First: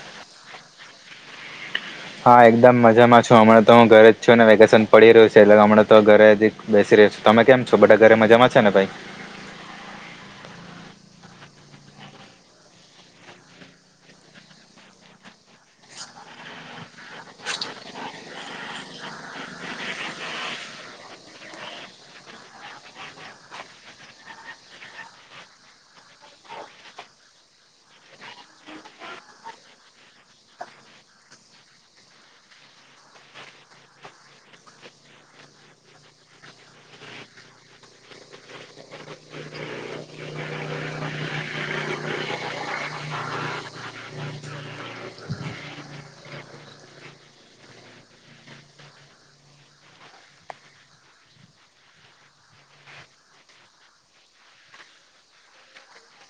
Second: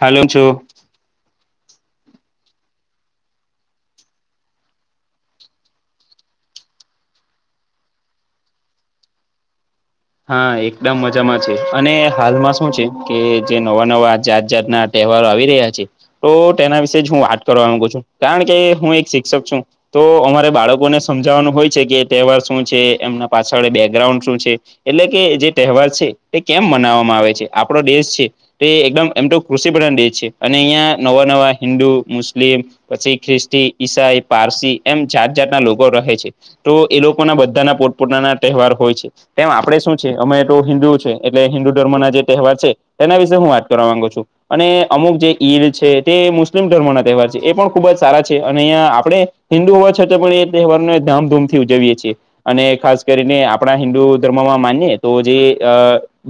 હાલો છો. હા, એકદમ મજામાં છું. હમણા તો હું ઘરે જ છું ને વેકેશન પડી રહ્યું છે એટલે હમણા તો ઘરે હજી. બેસી રેછે. તમે કેમ છો બધા ઘરે મજામાં છે ને ભાઈ? હા એકદમ મજામાં છે. અને હાલમાં શું છે કે જે નવા નવા જાત જાતના તહેવારો આવી રહ્યા છે, તો તેના વિશે જ હું વાત કરવા માગું છું. કારણ કે હું એક શિક્ષક છું. તો અમારે બાળકોને સમજાવાનું હોય છે કે તહેવાર શું છે? એમના પાછળ એ બેકગ્રાઉન્ડ શું છે? એટલે કે જે તહેવાર છે તે કેમ મનાવવામાં આવે છે? આપડો દેશ છે. તે એકદમ એમ તો કૃષિ પ્રધાન દેશ છે. અને અહિયાં નવા નવા હિન્દુ, મુસ્લિમ પછી ખ્રિસ્તી, ઈસાઈ, પારસી એમ જાત જાતના લોકો રહે છે. તો એ લોકોના બધાના પોત પોતાના તહેવાર હોય છે. તેમ આપ આપણે શું છે. અમે તો હિન્દુ છે. એટલે હિન્દુ ધર્મના જે તહેવાર છે, તેના વિશે હું વાત કરવા માંગુ છું. અને અમુક જે ઈદ છે તે મુસ્લિમ ધર્મોના તહેવાર છે. એ પણ ખૂબ જ સારા છે અને અહીંયા આપણે હિન્દુ હોવા છતાં પણ એ તહેવારને ધામધૂમથી ઉજવીએ છીએ. અને ખાસ કરીને આપણા હિન્દુ ધર્મમાં માનીએ તો જે અ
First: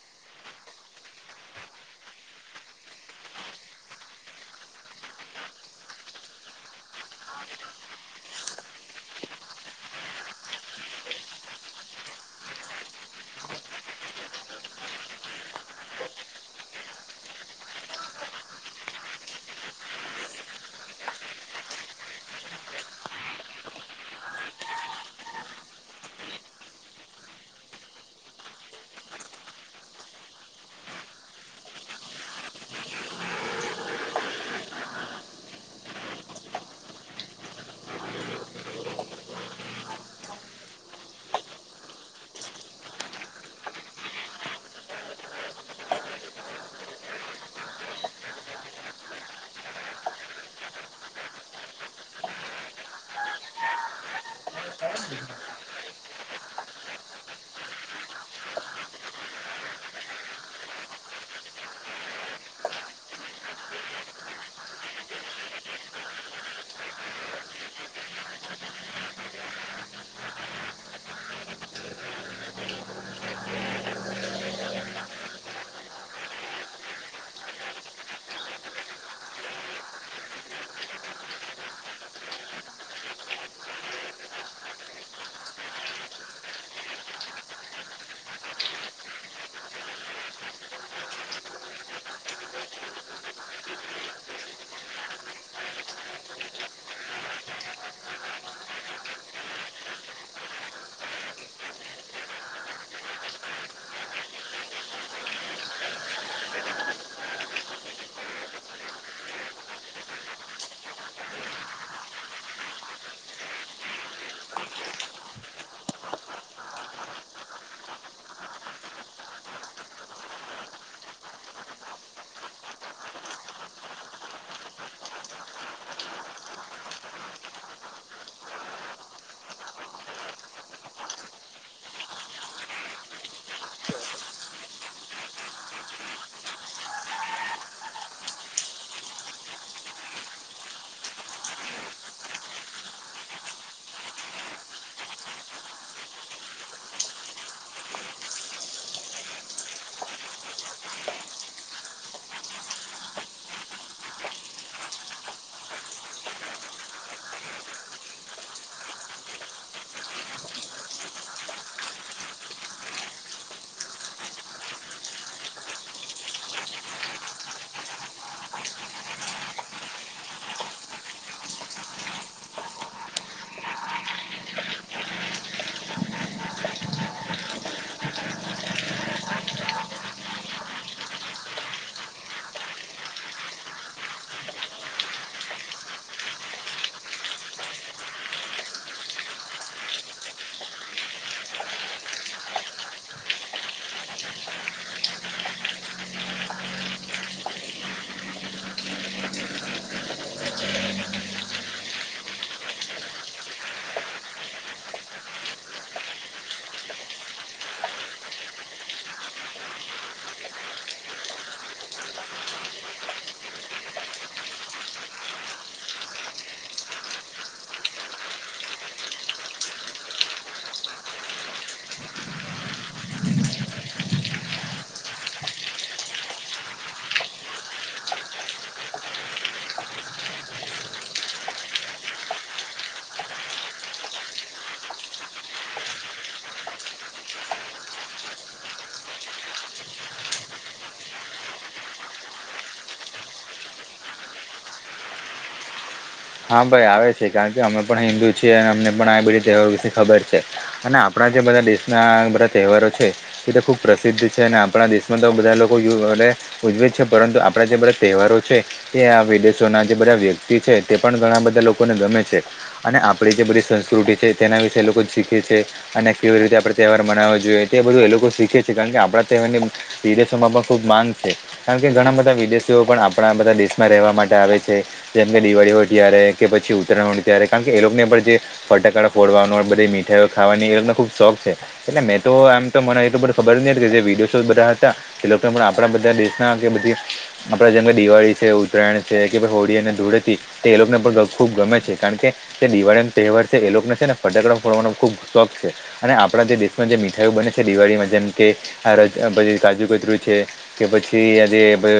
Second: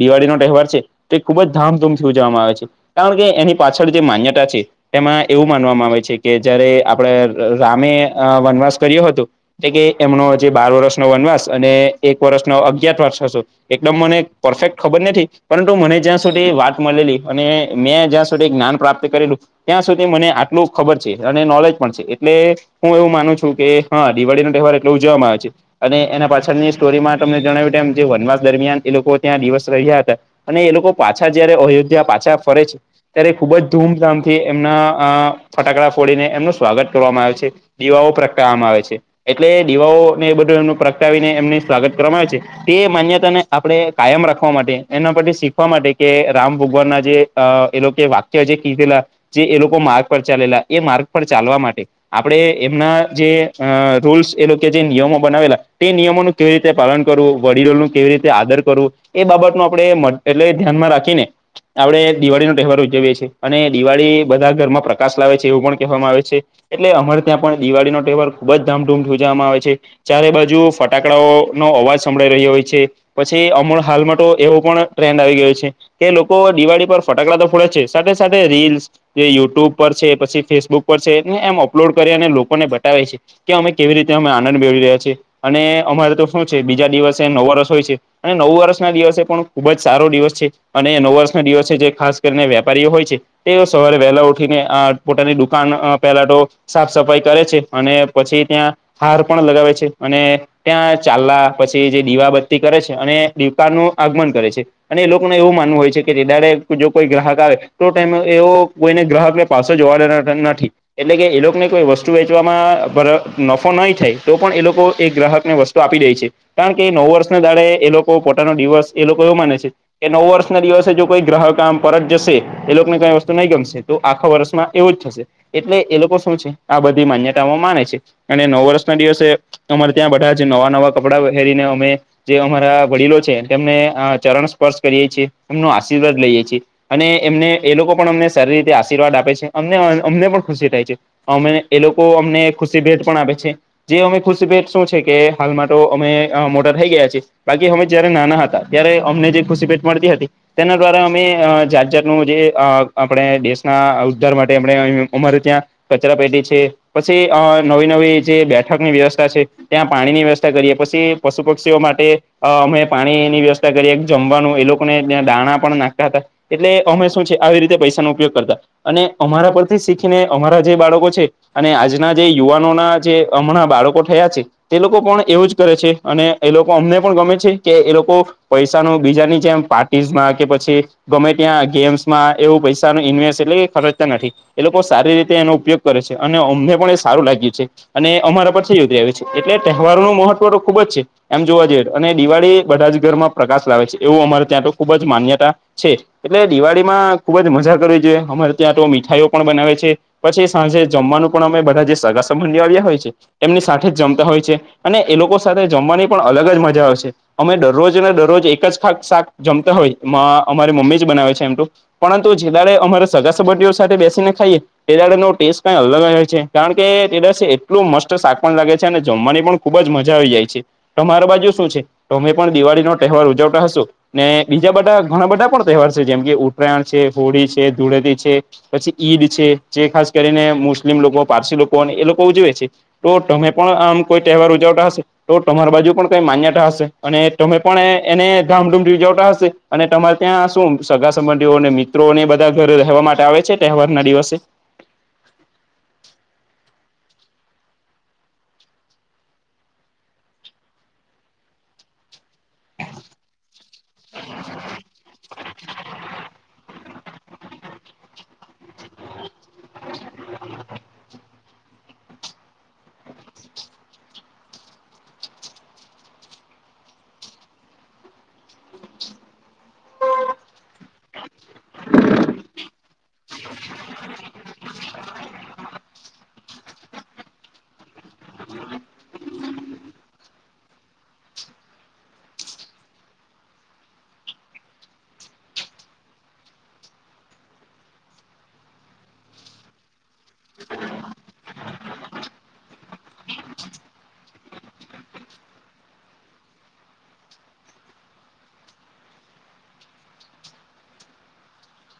દિવાળીનો તહેવાર છે તે ખુબ જ ધામધૂમથી ઉજવવામાં આવે છે. કારણ કે એની પાછળ જે માન્યતા છે. તેમાં એવું માનવામાં આવે છે કે જયારે આપણે રામે અ વનવાસ કર્યો હતો. એટલે કે એમનો જે બાર વર્ષનો વનવાસ અને એક વર્ષનો અગ્ઞત [unintelligible] વર્ષ હતો. એકદમ મને પરફેક્ટ ખબર નથી. પરંતુ મને જ્યાં સુધી વાત મલેલી અને મેં જ્યાં સુધી જ્ઞાન પ્રાપ્ત કરેલું ત્યાં સુધી મને આટલું ખબર છે. અને નોલેજ પણ છે. એટલે હું એવું માનું છું કે હા દિવાળીનો તહેવાર એટલો ઉજવવામાં આવે છે. અને એના પાછળની સ્ટોરીમાં તમને જણાવ્યું તેમ જે વનવાસ દરમિયાન એ લોકો ત્યાં દિવસ રહ્યા હતા. અને એ લોકો પાછા જયારે અયોધ્યા પાછા ફરે છે. ત્યારે ખુબ જ ધૂમધામથી એમના અ ફટાકડા ફોડીને એમનું સ્વાગત કરવામાં આવે છે. દીવાઓ પ્રગટાવવામાં આવે છે. એટલે દીવાઓ ને એ બધું એમનું પ્રગટાવીને એમને સ્વાગત કરવામાં આવે છે. તે માન્યતાને આપણે કાયમ રાખવા માટે એના પરથી શીખવા માટે કે રામ ભગવાનના જે અ એ લોકએ વાક્ય જે કીધેલા. જે એ લોકો માર્ગ પર ચાલેલા એ માર્ગ પર ચાલવા માટે. આપણેે એમના જે રૂલ્સ એ લોકો જે નિયમો બનાવેલા તે નિયમોનું કેવી રીતે પાલન કરવું. વડીલોનું કેવી રીતે આદર કરવું, એ બાબતનું આપણે મત એટલે ધ્યાનમાં રાખીને આપડે દિવાળીનો તહેવાર ઉજવીએ છીએ. અને દિવાળી બધા ઘરમાં પ્રકાશ લાવે છે, એવું પણ કહેવામાં આવે છે. એટલે અમારે ત્યાં પણ દિવાળીનો તહેવાર ખુબ જ ધામધૂમથી ઉજાવામાં આવે છે. ચારે બાજુ ફટાકડાઓ નો અવાજ. સંભળાઈ રહ્યો હોય છે. પછી અમૂ હાલમાં તો એવો પણ ટ્રેન્ડ આવી ગયો છે. કે લોકો દિવાળી પર ફટાકડા તો ફોડે છે. સાથે સાથે રીલ્સ જે યુટ્યુબ પર છે, પછી ફેસબુક પર છે ને એમ અપલોડ કરી અને લોકોને બતાવે છે. કે અમે કેવી રીતે અમે આનંદ મેળવી રહ્યા છીએ અને અમારે તો શું છે બીજા દિવસે નવ વર્ષ હોય છે. અને નવ વર્ષના દિવસે પણ ખુબ જ સારો દિવસ છે. અને નવ વર્ષના દિવસેજે ખાસ કરીને વેપારીઓ હોય છે. તેઓ સવારે વહેલા ઉઠીને આ પોતાની દુકાન પેલા તો સાફ સફાઈ કરે છે, અને પછી ત્યાં હાર પણ લગાવે છે. અને ત્યાં ચાલા પછી જે દીવાબત્તી કરે છે અને દીવકાનું આગમન કરે છે. અને એ લોકોને એવું માનવું હોય છે કે તે દાડે જો કોઈ ગ્રાહક આવે તો ટાઈમે એવો કોઈને ગ્રાહકને પાસે જોવા લે નથી. એટલે કે એ લોકોને કોઈ વસ્તુ વેચવામાં નફો નહી થાય તો પણ એ લોકો એ ગ્રાહકને વસ્ત તો આપી દે છે. કારણ કે નવ વર્ષના દાળે એ લોકો પોતાનો દિવસ એ લોકો એવું માને છે. કે નવું વર્ષના દિવસે જો કોઈ ગ્રાહક આમ પરત જશે એ લોકોને કઈ વસ્તુ નહીં ગમશે તો આખા વર્ષમાં એવું જ થશે. એટલે એ લોકો શું છે આ બધી માન્યતામાં માને છે. અને નવ વર્ષના દિવસે અમારે ત્યાં બધાજ નવા નવા કપડાં પહેરીને અમે. જે અમારા વડીલો છે તેમને ચરણ સ્પર્શ કરીએે છીએ, એમનો આશીર્વાદ લઈએે છીએ. અને એમને એ લોકો પણ અમને સારી રીતે આશીર્વાદ આપે છે, અમને અમને પણ ખુશી થાય છે. અમે એલોકો અમને ખુશી ભેટ પણ આપે છે. જે અમે ખુશી ભેટ શું છે કે હાલમાં તો અમે. અહ મોટા થઇ ગયા છે, બાકી અમે જયારે નાના હતા, ત્યારે અમને જે ખુશી ભેટ મળતી હતી. તેના દ્વારા અમે અહ જાત જાતનું અહ જે આપડે દેશના ઉદ્ધાર માટે એમણે અમારે ત્યાં. કચરા પેટી છે. પછી અહ નવી નવી જે બેઠકની વ્યવસ્થા છે ત્યાં પાણીની વ્યવસ્થા કરીએ પછી પશુ પક્ષીઓ માટે અહ અમે પાણીની વ્યવસ્થા કરીએ જમવાનું એ લોકોને ત્યા દાણા પણ નાખતા હતા. એટલે અમે શું છે આવી રીતે પૈસાનો ઉપયોગ કરતા. અને અમારા પરથી શીખીને અમારા જે બાળકો છે. અને આજના જે યુવાનોના જે હમણાં બાળકો થયા છે તે લોકો પણ એવુંજ કરે છે. અને એ લોકો અમને પણ ગમે છે કે એ લોકો પૈસાનું બીજાની જેમ પાર્ટીસમાં કે પછી ગમે ત્યાં ગેમ્સમાં એવું પૈસાનું ઇન્વેસ્ટ એટલે ખરજતા નથી. એ લોકો સારી રીતે એનો ઉપયોગ કરે છે અને અમને પણ એ સારું લાગ્યું છે. અને અમારા પર થયું તે આવ્યું છે એટલે તહેવારો નનું મહત્વતો ખુબજ છે. એમ જોવા જઈએ તો અને દિવાળી બધાજ ઘરમાં પ્રકાશ લાવે છે, એવું અમારે ત્યાં તો ખુબજ માન્યતા છે, એટલે દિવાળીમાં ખુબજ મજા કરવી જો અમારે ત્યાં તો મીઠાઈઓ પણ બનાવે છે. પછી સાંજે જમવાનું પણ અમે બધા જે સગા સંબંધી આવ્યા હોય છે એમની સાથેજ જમતા હોય છે અને એ લોકો સાથે જમવાની પણ અલગ જ મજા આવે છે. અમે દરરોજ ને દરરોજ એકજ ખા શાક જમતા હોય અમારી મમ્મીજ બનાવે છે એમતો પરંતુ જે દડે અમારે સગા સબટીઓ સાથે બેસીને ખાઈએ તેડાડે નો ટેસ્ટ કઈ અલગ હોય છે કારણકે તેડા એટલું મસ્ત શાક પણ લાગે છે અને જમવાની પણ ખુબજ મજા આવી જાય છે. તમારા બાજુ શું છે, તમે પણ દિવાળીનો તહેવાર ઉજવતા હશો? ને બીજા બધા ઘણા બધા પણ તહેવાર છે જેમકે ઉત્તરાયણ છે, હોળી છે, ધૂળેતી છે. પછી ઈદ છે જે ખાસ કરીને મુસ્લિમ લોકો પારસી લોકોને એ લોકો ઉજવે છે. તો તમે પણ આમ કોઈ તહેવાર ઉજવતા હશે? તો તમારી બાજુ પણ કઈ માન્યતા હશે અને તમે પણ એને ધામધૂમ ઉજવતા હશે. અને તમારે ત્યાં શું સગા સંબંધીઓ અને મિત્રો ને બધા ઘરે રહેવા માટે આવે છે, તહેવાર ના દિવસે? હા ભાઈ આવે છે કારણકે અમે પણ હિન્દુ છીએ અને અમને પણ આ બધી તહેવારો વિશે ખબર છે. અને આપડા જે બધા દેશના બધા તહેવારો છે એ તે ખુબ પ્રસિદ્ધ છે અને આપડા દેશ તો બધા લોકો ઉજ્વે છે પરંતુ આપડા જે બધા તહેવારો છે એ આ વિદેશોના જે બધા વ્યક્તિ છે તે પણ ઘણા બધા લોકોને ગમે છે. અને આપડી જે બધી સંસ્કૃતિ છે, તેના વિશે લોકો શીખે છે. અને કેવી રીતે આપડે તહેવાર મનાવો જોઈએ તે બધું એ લોકો શીખે છે કારણકે આપડા તહેવારની. વિદેશોમાં પણ ખુબ માંગ છે. કારણકે ઘણા બધા વિદેશીઓ પણ આપડા બધા દેશમાં રહેવા માટે આવે છે, જેમકે દિવાળી હોય. ત્યારે કે પછી ઉત્તરાયણ હોય ત્યારે કારણકે એ લોકોને પણ જે ફટાકાડા ફોડવાનો બધી મીઠાઈઓ ખાવાની એ લોકોને ખુબ શોખ છે. એટલે મેં તો આમ તો મને એ તો ખબર જ ની હતી જે વિદેશો બધા હતા એ લોકો પણ આપડા બધા દેશના કે બધી આપડે જેમ કે દિવાળી છે, ઉત્તરાયણ છે, કે ભાઈ હોળી અને ધૂળેથી. તે એ લોકોને પણ ખૂબ ગમે છે, કારણકે તે દિવાળી ન તહેવાર છે, એ લોકોને છે ને ફટાકડા ફોડવાનો ખુબ શોખ છે. અને આપણા જે દેશમાં જે મીઠાઈઓ બને છે દિવાળીમાં જેમ કે આ ર કાજુકતરી છે. કે પછી આજે જે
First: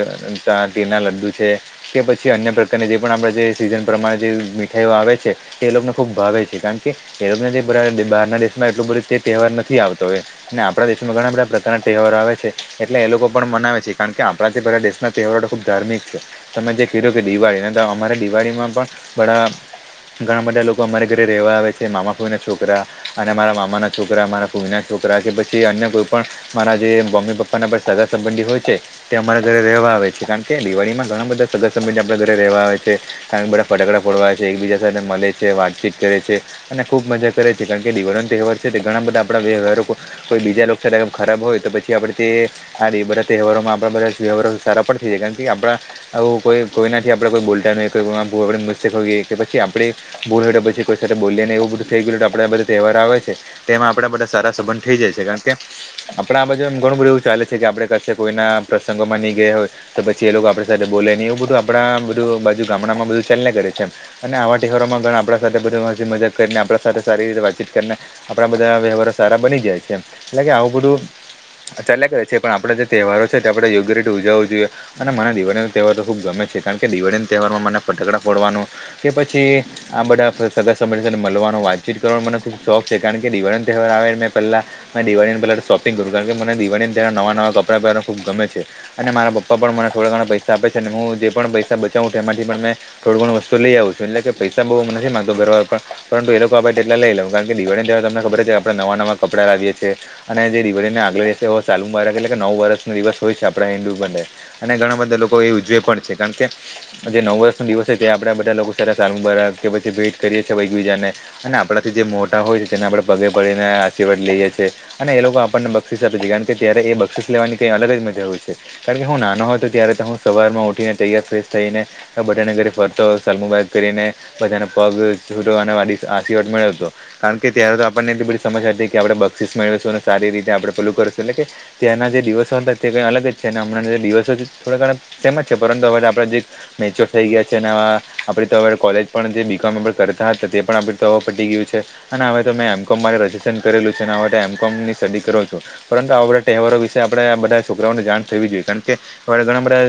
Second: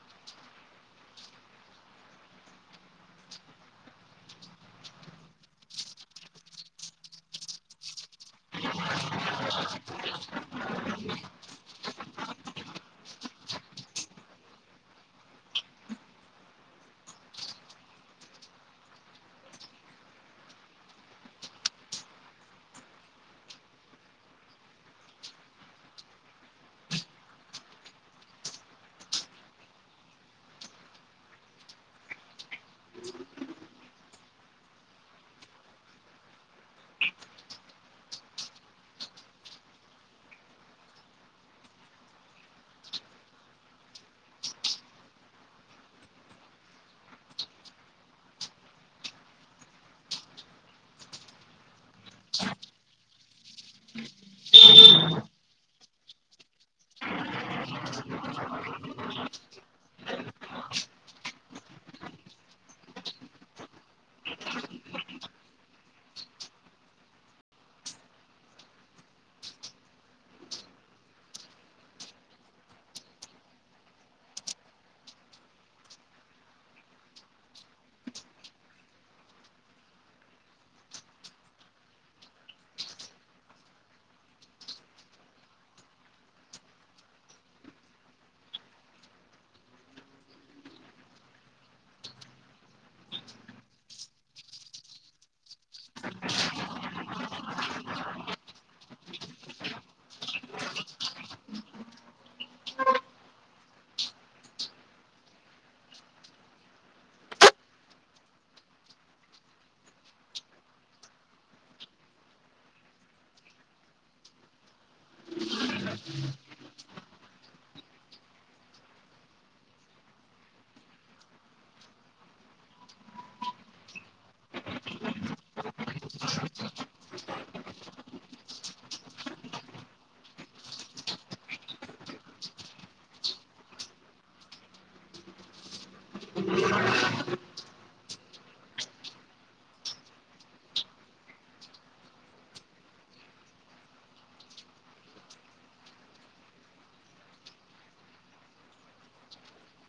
આ ઘી ના લડું છે કે પછી અન્ય પ્રકારની જે પણ આપણે જે સીઝન પ્રમાણે જે મીઠાઈઓ આવે છે, તે એ લોકોને ખૂબ ભાવે છે કારણ કે [inaudible] બારના દેશમાં એટલું બધું તહેવાર નથી આવતો હોય. અને આપણા દેશમાં ઘણા બધા પ્રકારના તહેવારો આવે છે, એટલે એ લોકો પણ મનાવે છે કારણ કે, આપડે આ જે બધા દેશના તહેવારો ખુબ ધાર્મિક છે, તમે જે કીધું કે દિવાળી નઈ તો અમારે દિવાળીમાં પણ બડા ઘણા બધા લોકો અમારા ઘરે રહેવા આવે છે, મામા-ફોઈ ના છોકરા અને મારા મામાના છોકરા અમારા ફોઈના છોકરા કે પછી અન્ય કોઈ પણ મારા જે મમ્મી-પપ્પા ના પણ સગા-સંબંધી હોય છે. તે અમારા ઘરે રહેવા આવે છે કારણ કે, દિવાળીમાં ઘણા બધા સગા-સબંધી ઓ આપણા ઘરે રહેવા આવે છે. બધા ફટકડા ફોડવા આવે છે, એકબીજા સાથે મલે છે, વાતચીત કરે છે. અને ખૂબ મજા કરે છે કારણ કે, દિવાળી ના તહેવાર છે તો ઘણા બધા આપણા વ્યવહારો કોઈ બીજા લોકો આમ જે ખરાબ હોય તો પછી આપડે તે હા એ બધા તહેવારોમાં આપણા બધા જ વ્યવહારો સારા પણ થઈ જાય કારણ કે, આપણા આવું કોઈ કોઈનાથી આપણે કોઈ બોલતા ન હોય, કોઈ વાંકું હોય વચ્ચે પડીએ અને પછી આપણે બોલ નઈ પછી કોઈ સાથે બોલીએ નઈ, એવું બધું થઈ ગયું તો આપડા આ બધા તહેવાર આવે છે તેમાં આપડા બધા સારા સંબંધ થઈ જાય છે, કારણ કે આપણા આ બાજુ ઘણું બધું એવું ચાલે છે કે, આપડે કશે કોઈના પ્રસંગોમાં નહી ગયા હોય. તો પછી એ લોકો આપણી સાથે બોલે ને એવું બધું આપણા, બધું બાજુ ગામડામાં બધું ચાલ્યા કરે છે એમ અને આવા તહેવારો માં ઘણા આપણા સાથે બધા મસ્તી-મજાક કરીને આપણા સાથે સારી રીતે વાતચીત કરી ને આપણા બધા વ્યવહારો સારા બની જાય છે, એમ એટલે કે આવું બધું ચાલ્યા કરે છે પણ આપડે જે તહેવારો છે, આપણે યોગ્ય રીતે ઉજવવા જોઈએ. અને મને દિવાળીનો તહેવાર તો ખૂબ ગમે છે, કારણ કે, દિવાળી ના તહેવારમાં મને ફટકડા ફોડવાનું કે પછી આ બધા સગા સબંધીઓ ને મલવાનું, વાતચીત કરવાનો મને ખબ શોખ છે કારણ કે, દિવાળી તહેવાર આવે એટલે પેહલા મે દિવાળીને પહેલા શોપિંગ કર્યું કારણ કે, મને દિવાળીને પેહલા નવા-નવા કપડાં પહેરવા ખૂબ ગમે છે. અને મારા પપ્પા પણ મને થોડા ઘણા પૈસા આપે છે અને હું જે પણ પૈસા બચાવું એમાંથી પણ મેં થોડું ઘણું વસ્તુ લઈ આવું છું, એટલે કે પૈસા બહુ નથી માગતો ઘર પણ, પણ એ લોકો આપે એટલા લઈ લવ. કારણ કે, દિવાળી દિવસ તમને ખબર છે આપણે નવા-નવા કપડાં લાવીએ છીએ. અને જે દિવાળી ને આગલે દિવસ સાલમુબારક એટલે કે નવું વર્ષ નો દિવસ હોય છે, આપણા હિન્દુ માટે અને ઘણા બધા લોકો એ ઉજવે પણ છે કારણ કે, જે નવું વર્ષનો દિવસ હોય તે આપડે બધા લોકો ને સાલમુબારક કે પછી ભેટ કરીએ છે, એકબીજા ને અને આપણાથી જે મોટા હોય છે, તેને આપડે પગે પડીને આશીર્વાદ લઈએ છીએ‌. અને એ લોકો આપણને બક્ષીસ આપે છે, કારણ કે, ત્યારે એ બક્ષીસ લેવાની કંઈ અલગ જ મજા હોય છે. કારણ કે, હું નાનો હતો ત્યારે હું સવારમાં ઉઠીને તૈયાર થઈ થઈને બધાને ઘરે ફરતો, સાલમુબારક કરીને બધાને પગ છૂતો અને વડીલ આશીર્વાદ મેળવતો, કારણ કે ત્યારે તો આપણને એટલી બધી સમજ હતી, કે આપણે બક્ષીસ મેળવીશું અને સારી રીતે આપણે પેલું કરશું એટલે કે ત્યાંના જે દિવસો હતા, તે કઈ અલગ જ છે અને હમણાં જે દિવસો થોડા ઘણા તેમજ છે, પરંતુ હવે નેચર થઈ ગયા છે અને આ આપણે તો હવે કોલેજ પણ જે બી કોમ આપણે કરતા હતા, તે પણ આપણી તો હવે પતી ગયું છે. અને હવે તો મેં એમ કોમ માટે રજીસ્ટ્રેશન કરેલું છે અને એમ કોમ ની સ્ટડી કરુ છું. પરંતુ આવા બધા તહેવારો વિશે આપણેે બધા છોકરાઓને જાણ થવી જોઈએ, કારણ કે, ઘણા બધા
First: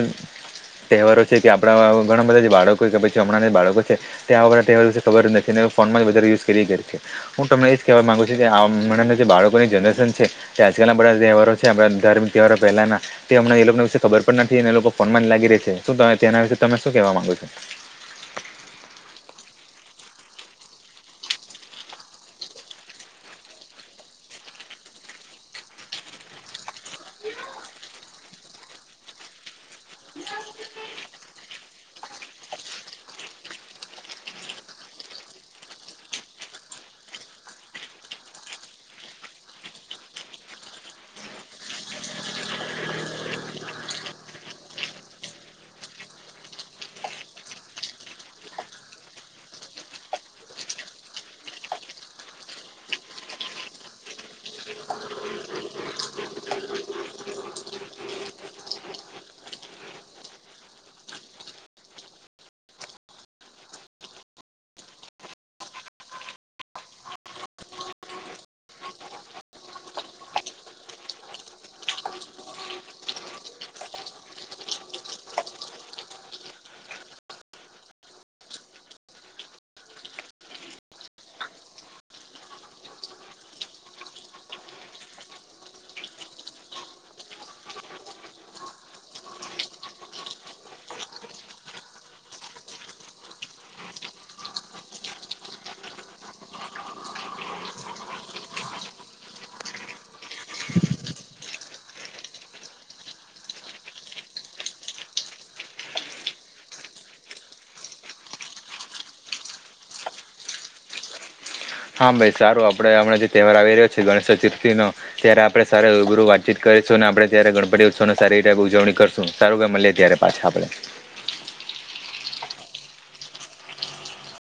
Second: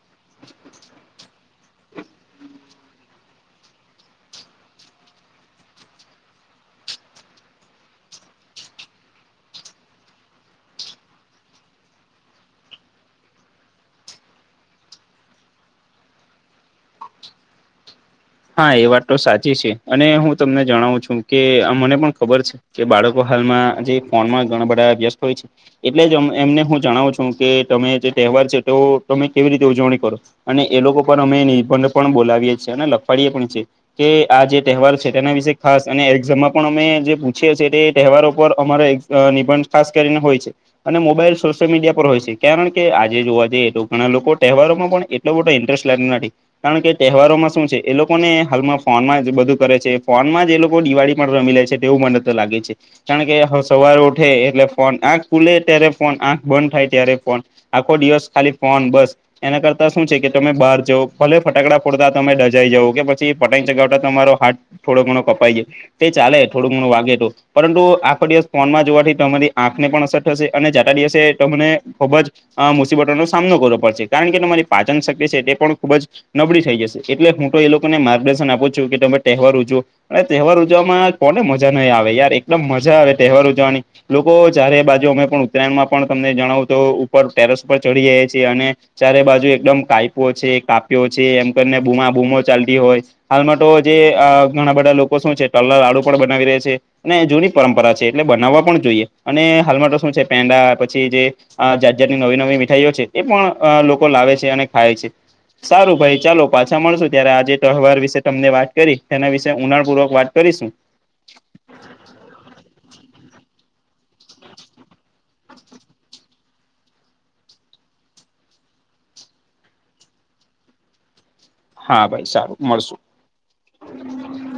તહેવારો છે, કે આપણા ઘણા બધા જે બાળકો છે કે પછી હમણાં જે બાળકો છે. તે આવા બધા તહેવાર વિશે ખબર જ નથી ને, ફોનમાં જ વધારે યુઝ કરીયા કરે. હું તમને એજ કહેવા માંગુ છું કે, અમના જે બાળકોની જનરેશન છે કે આજકાલના બધા તહેવારો છે, આપ ધાર્મિક તહેવારો પહેલાના તે એમને એ લોકોના વિશે ખબર પણ નથીને, એ લોકો ફોનમા જ લાગી રેય છે, શું તેના વિશે તમે શું કેવા માંગો છો? હા એ વાત તો સાચી છે, અને હું તમને જણાવું છું કે આ મને પણ ખબર છે કે બાળકો હાલમાં જે ફોનમાં ઘણા બધા વ્યસ્ત હોય છે. એટલે જ એમને હું જણાવું છું કે તમે જે તહેવાર છે, તો તમે કેવી રીતે ઉજવણી કરો. અને એ લોકો પર અમે નિબંધ પણ બોલાવીએ છીએ, અને લખવાડીએ પણ છીએ. કે આ જે તહેવાર છે તેના વિશે ખાસ અને એક્ઝામમાં પણ અમે જે પૂછીએ છીએ તે તહેવારો પર અમારો અ નિબંધ ખાસ કરીને હોય છે. અને મોબાઈલ સોશિયલ મીડિયા પર હોય છે, કારણ કે આજે જોવા જઈએ તો ઘણા લોકો તહેવારોમાં પણ એટલો મોટો ઇન્ટરેસ્ટ લાગતો નથી, કારણ કે તહેવારોમાં શું છે એ લોકોને હાલમાં ફોનમાં જ બધું કરે છે, ફોનમાં જ એ લોકો દિવાળી પણ રમી લે છે તેવું મને તો લાગે છે. કારણ કે સવારે ઉઠે એટલે ફોન, આંખ ખુલે ત્યારે ફોન, આંખ બંધ થાય ત્યારે ફોન. આખો દિવસ ખાલી ફોન બસ એના કરતા શું છે કે તમે બહાર જઓ ભલે ફટાકડા ફોડતા તમે દા જઈ જવું કે પછી પતંગ ચગાવતા તમારો હાથ થોડો ઘણો કપાઈ જાય તે ચાલે થોડું ઘણું વાગે તો પરંતુ આખો દિવસ ફોનમાં જોવાથી તમારી આંખને પણ અસર થશે, અને જાતા દિવસે તમને ખૂબ જ અહ મુસીબતોનો સામનો કરવો પડશે, કારણ કે તમારી પાચન શક્તિ છે તે પણ ખુબ જ નબળી થઈ જશે. એટલે હું તો એ લોકોને માર્ગદર્શન આપું છું કે તમે તહેવાર ઉજવો. અને તહેવાર ઉજવાવામાં કોને મજા નહીં આવે, યાર એકદમ મજા આવે તહેવાર ઉજવાની. લોકો ચારે બાજુ અમે પણ ઉત્તરાયણમાં પણ તમને જણાવુ તો ઉપર ટેરસ ઉપર ચડી જઈએ છીએ અને ચારે બાજુ એકદમ કાયપો છે, કાપ્યો છે, એમ કરીને બૂમા બૂમો ચાલતી હોય. હાલમાં તો જે ઘણા અહ બધા લોકો શું છે, તલના લાડુ પણ બનાવી રેય છે. અને જૂની પરંપરા છે, એટલે બનાવવા પણ જોઈએ. અને હાલમાં તો શું છે પેંડા પછી જે આ જાત જાતની નવી નવી મીઠાઈઓ છે, એ પણ લોકો લાવે છે અને ખાય છે. સારું ભાઈ ચાલો. પાછા મળશું ત્યારે આજે તહેવાર વિશે તમને વાત કરી તેના વિશે ઊંડાણપૂર્વક વાત કરીશું. હા ભાઈ સારું આપડે હમણા જે તહેવાર આવી રહ્યો છે ગણેશ ચતુર્થી નો ત્યારે આપણે સારલ ગુરુ વાતચીત કરીશું, અને આપણે ત્યારે ગણપતિ ઉત્સવની સારી રીતે ઉજવણી કરશું, સારુ ભાઈ મળીએ ત્યારે. પાછા આપણેે. હા ભાઈ સારું મળશું.